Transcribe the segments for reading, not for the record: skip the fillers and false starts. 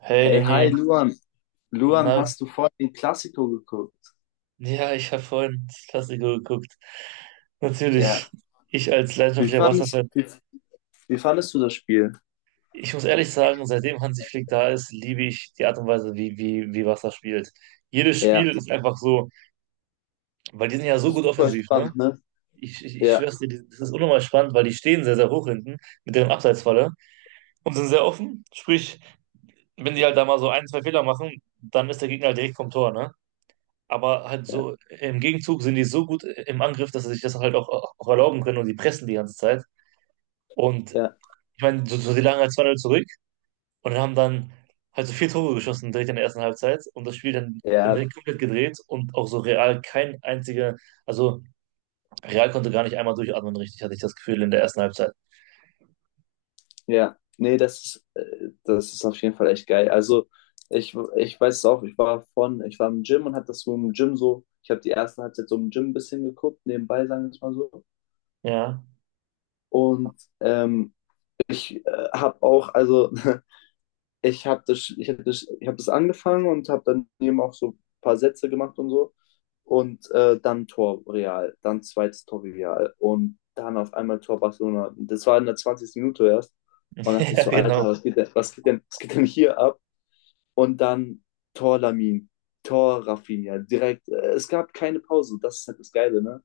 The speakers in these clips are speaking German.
Hey Ey, Danny, hi Luan. Luan, na, hast du vorhin den Klassiko geguckt? ja, ich habe vorhin das Klassiker geguckt. Natürlich, Ja. ich als Wie leidenschaftlicher fandest, Wasserfan. wie, wie fandest du das Spiel? Ich muss ehrlich sagen, seitdem Hansi Flick da ist, liebe ich die Art und Weise, wie Wasser spielt. Jedes Ja. Spiel ist einfach so, weil die sind ja so gut Super offensiv, ne? spannend, ne? Ich Ja, schwör's dir, das ist unnormal spannend, weil die stehen sehr, sehr hoch hinten mit deren Abseitsfalle und sind sehr offen. Sprich, wenn die halt da mal so ein, zwei Fehler machen, dann ist der Gegner halt direkt vom Tor, ne? Aber halt ja, so, im Gegenzug sind die so gut im Angriff, dass sie sich das halt auch erlauben können und die pressen die ganze Zeit. Und ja, ich meine, so, so, die lagen halt zwei 0 zurück und haben dann halt so vier Tore geschossen direkt in der ersten Halbzeit und das Spiel dann ja, direkt komplett gedreht und auch so Real kein einziger, also Real konnte gar nicht einmal durchatmen, richtig, hatte ich das Gefühl in der ersten Halbzeit. ja. Nee, das ist auf jeden Fall echt geil. Also, ich weiß es auch, ich war im Gym und hab das so im Gym so, ich habe die erste Halbzeit so im Gym ein bisschen geguckt, nebenbei, sagen wir es mal so. Ja, Und ich habe auch, also ich habe das, ich hab das angefangen und habe dann eben auch so ein paar Sätze gemacht und so. Und dann Tor Real, dann zweites Tor Real und dann auf einmal Tor Barcelona. Das war in der 20. Minute erst. Man dachte sich ja, so, Alter, genau. Was geht denn hier ab? Und dann Tor Lamin, Tor Rafinha, direkt. Es gab keine Pause. Das ist halt das Geile, ne?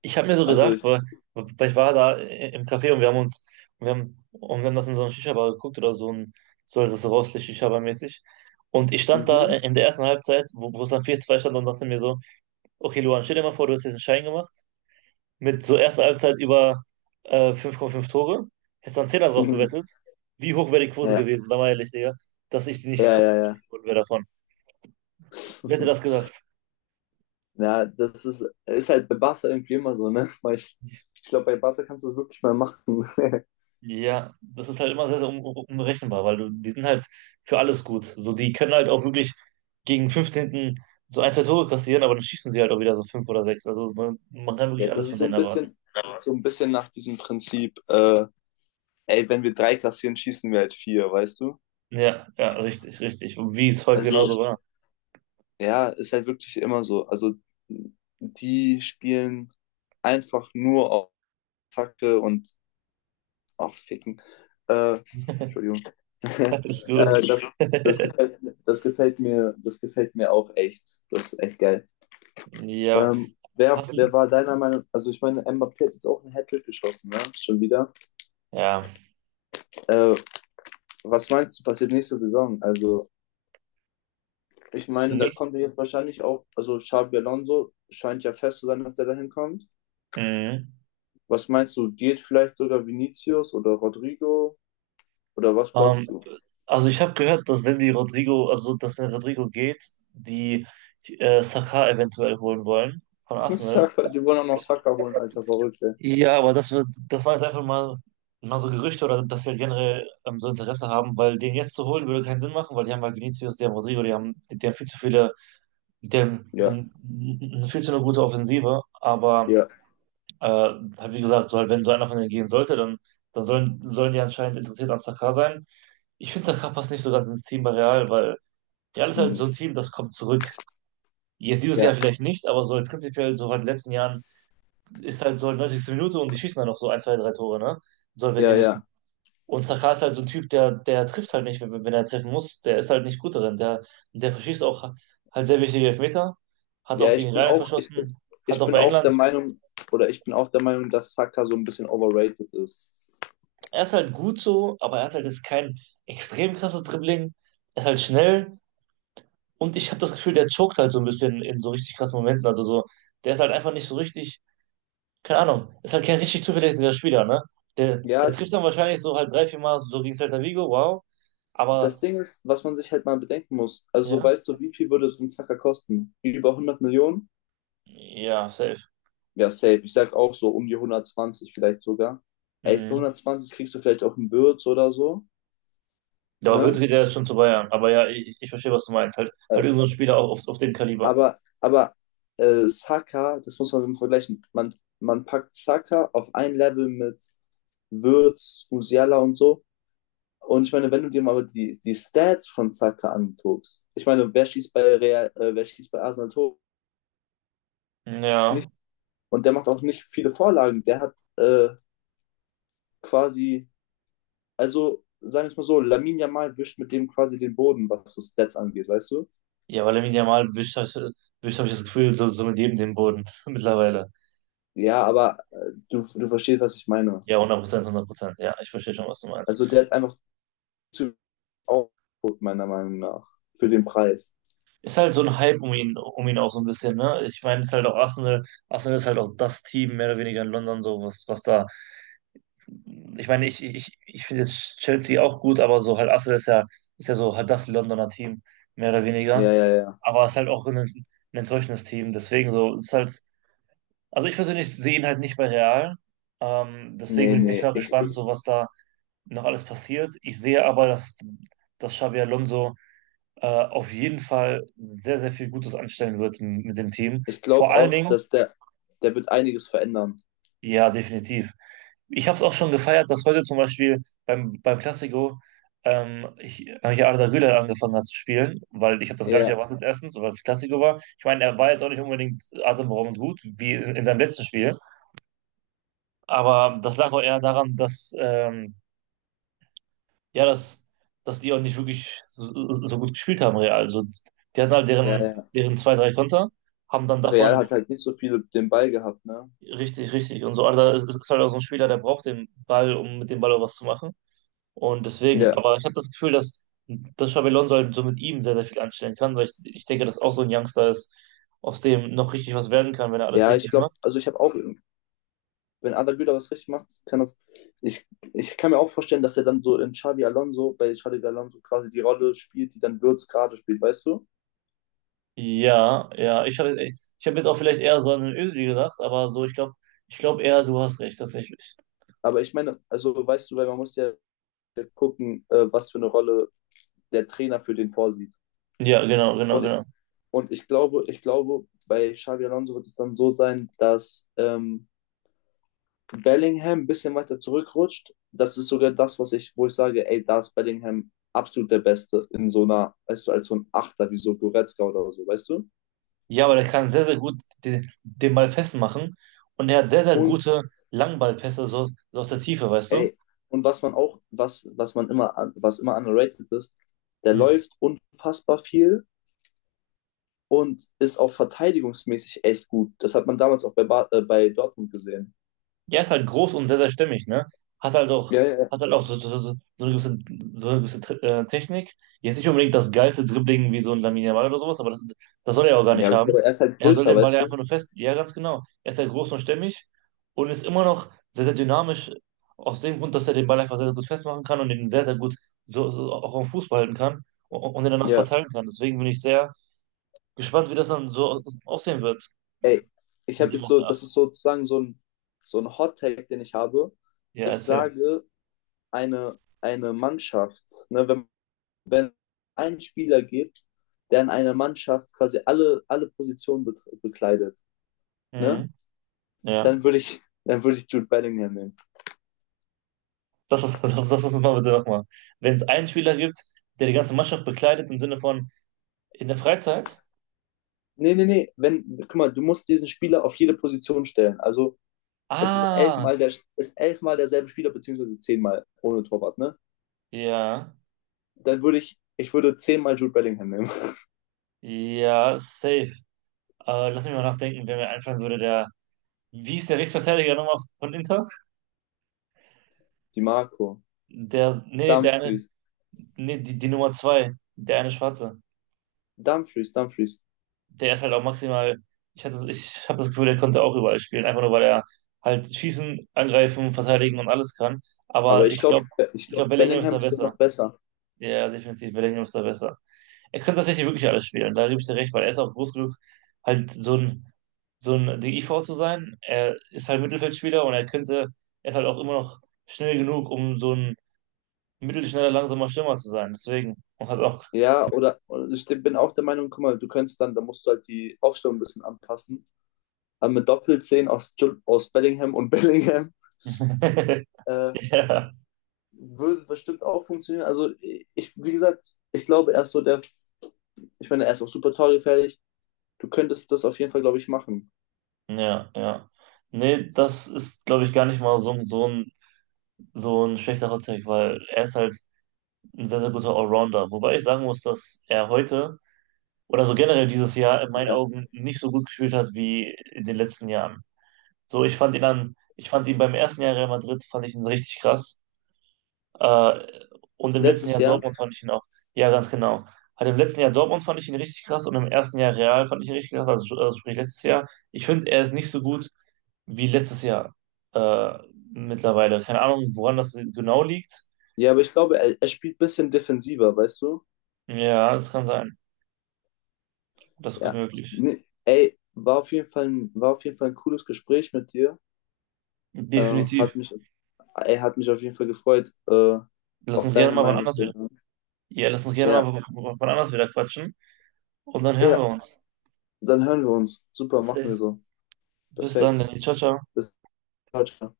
Ich habe mir so Also gedacht, ich, weil ich war da im Café und wir haben uns, und wir haben das in so einer Shisha-Bar geguckt oder so ein rostlich Shisha-Bar-mäßig. Und ich stand da mhm. in der ersten Halbzeit, wo es dann vier zwei stand und dachte mir so, okay, Luan, stell dir mal vor, du hättest jetzt einen Schein gemacht mit so erster Halbzeit über 5,5 Tore, hättest dann zehner drauf gewettet. Wie hoch wäre die Quote ja, gewesen, sag mal ehrlich, Digga, dass ich ja, nicht komplett ja, geworden wäre davon. Wer hätte ja. das gedacht? Ja, das ist, ist halt bei Barca irgendwie immer so, ne? Ich glaube, bei Barca kannst du das wirklich mal machen. Ja, das ist halt immer sehr, sehr un unberechenbar, weil du, die sind halt für alles gut. So, die können halt auch wirklich gegen 15. so ein, zwei Tore kassieren, aber dann schießen sie halt auch wieder so fünf oder sechs. Also man kann Ja, wirklich das alles ist von so denen ein erwarten. bisschen, das ist so ein bisschen nach diesem Prinzip, ey, wenn wir drei kassieren, schießen wir halt vier, weißt du? Ja, ja, richtig, richtig. Und wie es heute genauso Also, war. ja, ist halt wirklich immer so. Also, die spielen einfach nur auf Attacke und auch ficken. Äh, Entschuldigung. äh, Alles gut. das, das gefällt, das gefällt mir auch echt. Das ist echt geil. Ja, hast du, Wer war deiner Meinung, also ich meine, Mbappé hat jetzt auch einen Hattrick geschossen, ne? Schon wieder. ja, Äh, was meinst du, passiert nächste Saison? Also ich meine, da nichts. kommt er jetzt wahrscheinlich auch, also Xabi Alonso scheint ja fest zu sein, dass der da hinkommt. Mhm. Was meinst du, geht vielleicht sogar Vinicius oder Rodrigo? Oder was glaubst Ähm, du? also ich habe gehört, dass wenn die Rodrigo, also dass wenn Rodrigo geht, die Saka eventuell holen wollen von Arsenal. Saka, die wollen auch noch Saka holen, alter Verrückte. Ja, aber das, das war jetzt einfach mal so Gerüchte oder dass wir generell so Interesse haben, weil den jetzt zu holen würde keinen Sinn machen, weil die haben halt Vinicius, die haben Rodrigo, die haben viel zu viele, die haben, die Ja, haben viel zu eine gute Offensive, aber ja, halt wie gesagt, so halt, wenn so einer von denen gehen sollte, dann sollen die anscheinend interessiert an Sakar sein. Ich finde, Sakar passt nicht so ganz ins Team bei Real, weil Real ist halt hm, so ein Team, das kommt zurück. Jetzt dieses ja, Jahr vielleicht nicht, aber so halt prinzipiell so halt in den letzten Jahren ist halt so 90. Minute und die schießen dann noch so ein, zwei, drei Tore, ne? Soll, wenn die ja, müssen. ja. Und Saka ist halt so ein Typ, der trifft halt nicht, wenn er treffen muss. Der ist halt nicht gut darin. Der verschießt auch halt sehr wichtige Elfmeter. Hat Ja, auch gegen Rainer verschossen. Hat ich auch bin bei auch England. der Meinung, oder ich bin auch der Meinung, dass Saka so ein bisschen overrated ist. Er ist halt gut so, aber er hat halt jetzt kein extrem krasses Dribbling. Er ist halt schnell. Und ich habe das Gefühl, der choked halt so ein bisschen in so richtig krassen Momenten. Also so, der ist halt einfach nicht so richtig keine Ahnung, ist halt kein richtig zuverlässiger Spieler, ne? Ja, Der es, trifft dann wahrscheinlich so halt drei, vier Mal so gegen Celta Vigo, wow. das Aber Ding ist, was man sich halt mal bedenken muss. Also, so ja, weißt du, wie viel würde so ein Zacker kosten? Über hundert Millionen? ja, safe. Ja, safe. Ich sag auch so um die hundertzwanzig vielleicht sogar. Ey, für Mhm. hundertzwanzig kriegst du vielleicht auch einen Würz oder so, Da wird ne? wieder schon zu Bayern. Aber ja, ich verstehe, was du meinst. Halt Äh, irgendein Spieler auch auf dem Kaliber. Aber, Saka, das muss man so vergleichen. Man packt Saka auf ein Level mit Würz, Musiala und so. Und ich meine, wenn du dir mal die Stats von Saka anguckst, ich meine, wer schießt bei Real, wer schießt bei Arsenal Tor? Mhm, Ist ja. und der macht auch nicht viele Vorlagen. Der hat quasi, also sagen wir es mal so, Lamin Yamal wischt mit dem quasi den Boden, was so Stats angeht, weißt du? Ja, weil Lamine Yamal wischt, wischt habe ich das Gefühl, so, so mit jedem den Boden mittlerweile. Ja, aber du verstehst, was ich meine. Ja, 100%, 100%. Ja, ich verstehe schon, was du meinst. Also der hat einfach zu Output, meiner Meinung nach, für den Preis. Ist halt so ein Hype um ihn auch so ein bisschen, ne? Ich meine, es ist halt auch Arsenal. Arsenal ist halt auch das Team, mehr oder weniger in London, so was da. Ich meine, ich finde jetzt Chelsea auch gut, aber so halt Arsenal ist ja so halt das Londoner Team, mehr oder weniger. Ja, ja, ja. Aber es ist halt auch ein enttäuschendes Team. Deswegen so, es ist halt, also ich persönlich sehe ihn halt nicht bei Real. Deswegen Nee, bin ich nee. mal gespannt, so was da noch alles passiert. Ich sehe aber, dass Xabi Alonso auf jeden Fall sehr, sehr viel Gutes anstellen wird mit dem Team. Ich Vor glaube allen auch, Dingen, der wird einiges verändern. ja, definitiv. Ich habe es auch schon gefeiert, dass heute zum Beispiel beim Classico hier Arda Güler angefangen hat zu spielen, weil ich habe das gar nicht Ja, erwartet, erstens, weil es Classico war. Ich meine, er war jetzt auch nicht unbedingt atemberaubend gut, wie in seinem letzten Spiel, aber das lag auch eher daran, ja, dass, dass die auch nicht wirklich so, so gut gespielt haben, Real. Also, die hatten halt ja, ja. deren zwei, drei Konter, haben dann Real davon hat halt nicht so viel den Ball gehabt, ne? richtig, richtig und so. Arda ist halt auch so ein Spieler, der braucht den Ball, um mit dem Ball auch was zu machen. Und deswegen, Ja, aber ich habe das Gefühl, dass Xabi Alonso halt so mit ihm sehr, sehr viel anstellen kann, weil ich denke, dass auch so ein Youngster ist, aus dem noch richtig was werden kann, wenn er alles ja, ich richtig glaube, macht. also ich habe auch wenn Arda Güler was richtig macht, kann das. Ich, ich kann mir auch vorstellen, dass er dann so in Xavi Alonso, bei Xavi Alonso quasi die Rolle spielt, die dann Würz gerade spielt, weißt du? Ja, ja, ich hab jetzt auch vielleicht eher so an den Özil gedacht, aber so, ich glaube eher, du hast recht, tatsächlich. Aber ich meine, also weißt du, weil man muss ja gucken, was für eine Rolle der Trainer für den vorsieht. Ja, genau, genau, Und, genau. und ich glaube, bei Xavi Alonso wird es dann so sein, dass Bellingham ein bisschen weiter zurückrutscht. Das ist sogar das, was ich, wo ich sage, ey, da ist Bellingham absolut der Beste in so einer, weißt du, als so ein Achter, wie so Goretzka oder so, weißt du? Ja, aber der kann sehr, sehr gut den Ball festmachen und er hat sehr, sehr Und gute Langballpässe so, so aus der Tiefe, weißt du? ey, und was man auch, was man immer, was immer underrated ist, der Hm. läuft unfassbar viel und ist auch verteidigungsmäßig echt gut. Das hat man damals auch bei, Bar bei Dortmund gesehen. Ja, ist halt groß und sehr, sehr stimmig, ne? Hat halt auch, Ja, ja, ja. Hat halt auch so, so, so, so eine gewisse Technik. Jetzt nicht unbedingt das geilste Dribbling wie so ein Lamine Yamal oder sowas, aber das soll er ja auch gar nicht Ja, okay, haben. aber er ist halt Er soll größer, den Ball weißt ja einfach du? nur fest. Ja, ganz genau. Er ist ja groß und stämmig und ist immer noch sehr, sehr dynamisch, aus dem Grund, dass er den Ball einfach sehr, sehr gut festmachen kann und den sehr, sehr gut so, so auch am Fuß behalten kann und den danach Ja. verteilen kann. Deswegen bin ich sehr gespannt, wie das dann so aussehen wird Ey, ich mit habe dem jetzt auf so, der Acht. das ist sozusagen so ein Hot-Take, den ich habe. Ja, Ich erzähl. sage, eine Mannschaft, ne, wenn ein Spieler gibt, der in einer Mannschaft quasi alle Positionen bekleidet, ne? Mhm. Ja. Dann würde ich, dann würde ich Jude Bellingham nehmen. Das müssen wir bitte nochmal. Wenn es einen Spieler gibt, der die ganze Mannschaft bekleidet im Sinne von in der Freizeit? Nee, nee, nee. Wenn, guck mal, du musst diesen Spieler auf jede Position stellen. Also es ist Ah, elfmal, der, ist elfmal derselbe Spieler, beziehungsweise zehnmal ohne Torwart, ne? ja, Dann würde ich, ich würde zehnmal Jude Bellingham nehmen. ja, safe. Lass mich mal nachdenken, wer mir einfallen würde, wie ist der Rechtsverteidiger nochmal von Inter? Die Marco, Der, nee, nee, der eine, Dumfries, nee, die, die Nummer zwei, der eine Schwarze. Dumfries. Der ist halt auch maximal, ich habe das Gefühl, der konnte auch überall spielen, einfach nur weil er halt schießen, angreifen, verteidigen und alles kann. Aber Aber ich glaube, ich ich glaube, glaub, Bellingham ist Bellingham da ist besser. noch besser. Ja, ja, definitiv. Bellingham ist da besser. Er könnte tatsächlich wirklich alles spielen, da gebe ich dir recht, weil er ist auch groß genug, halt so ein DIV zu sein. Er ist halt Mittelfeldspieler und er ist halt auch immer noch schnell genug, um so ein mittelschneller, langsamer Stürmer zu sein. Deswegen, und hat auch. Ja, oder ich bin auch der Meinung, guck mal, du könntest dann, da musst du halt die Aufstellung ein bisschen anpassen. Aber mit Doppelzehn aus, Bellingham und Bellingham äh, Ja, würde bestimmt auch funktionieren. Also ich, wie gesagt, ich glaube, er ist so der, ich meine, er ist auch super torgefährlich. Du könntest das auf jeden Fall, glaube ich, machen. ja, ja. Nee, das ist, glaube ich, gar nicht mal so, so ein schlechter Hot Take, weil er ist halt ein sehr, sehr guter Allrounder. Wobei ich sagen muss, dass er heute oder so generell dieses Jahr in meinen Ja. Augen nicht so gut gespielt hat wie in den letzten Jahren. So, ich fand ihn beim ersten Jahr Real Madrid, fand ich ihn richtig krass. Äh, und im letzten Letztes Jahr Jahr. Dortmund fand ich ihn auch, ja, ganz genau. Halt im letzten Jahr Dortmund fand ich ihn richtig krass und im ersten Jahr Real fand ich ihn richtig krass, also sprich letztes Jahr. Ich finde, er ist nicht so gut wie letztes Jahr äh, mittlerweile. Keine Ahnung, woran das genau liegt. Ja, aber ich glaube, er spielt ein bisschen defensiver, weißt du? Ja, das kann sein. Das ist gut Ja. möglich. Nee, ey, war auf jeden Fall ein, war auf jeden Fall ein cooles Gespräch mit dir. Äh, Definitiv. hat mich, ey, hat mich auf jeden Fall gefreut, Lass auch uns gerne deine mal wann Meinung anders. zu hören. Ja, lass uns gerne mal Ja. Wann anders wieder quatschen und dann hören Ja, wir uns. dann hören wir uns. Super, machen Safe. wir so. Bis dann, Perfekt. Lenny. Ciao, ciao. Bis bald. Ciao.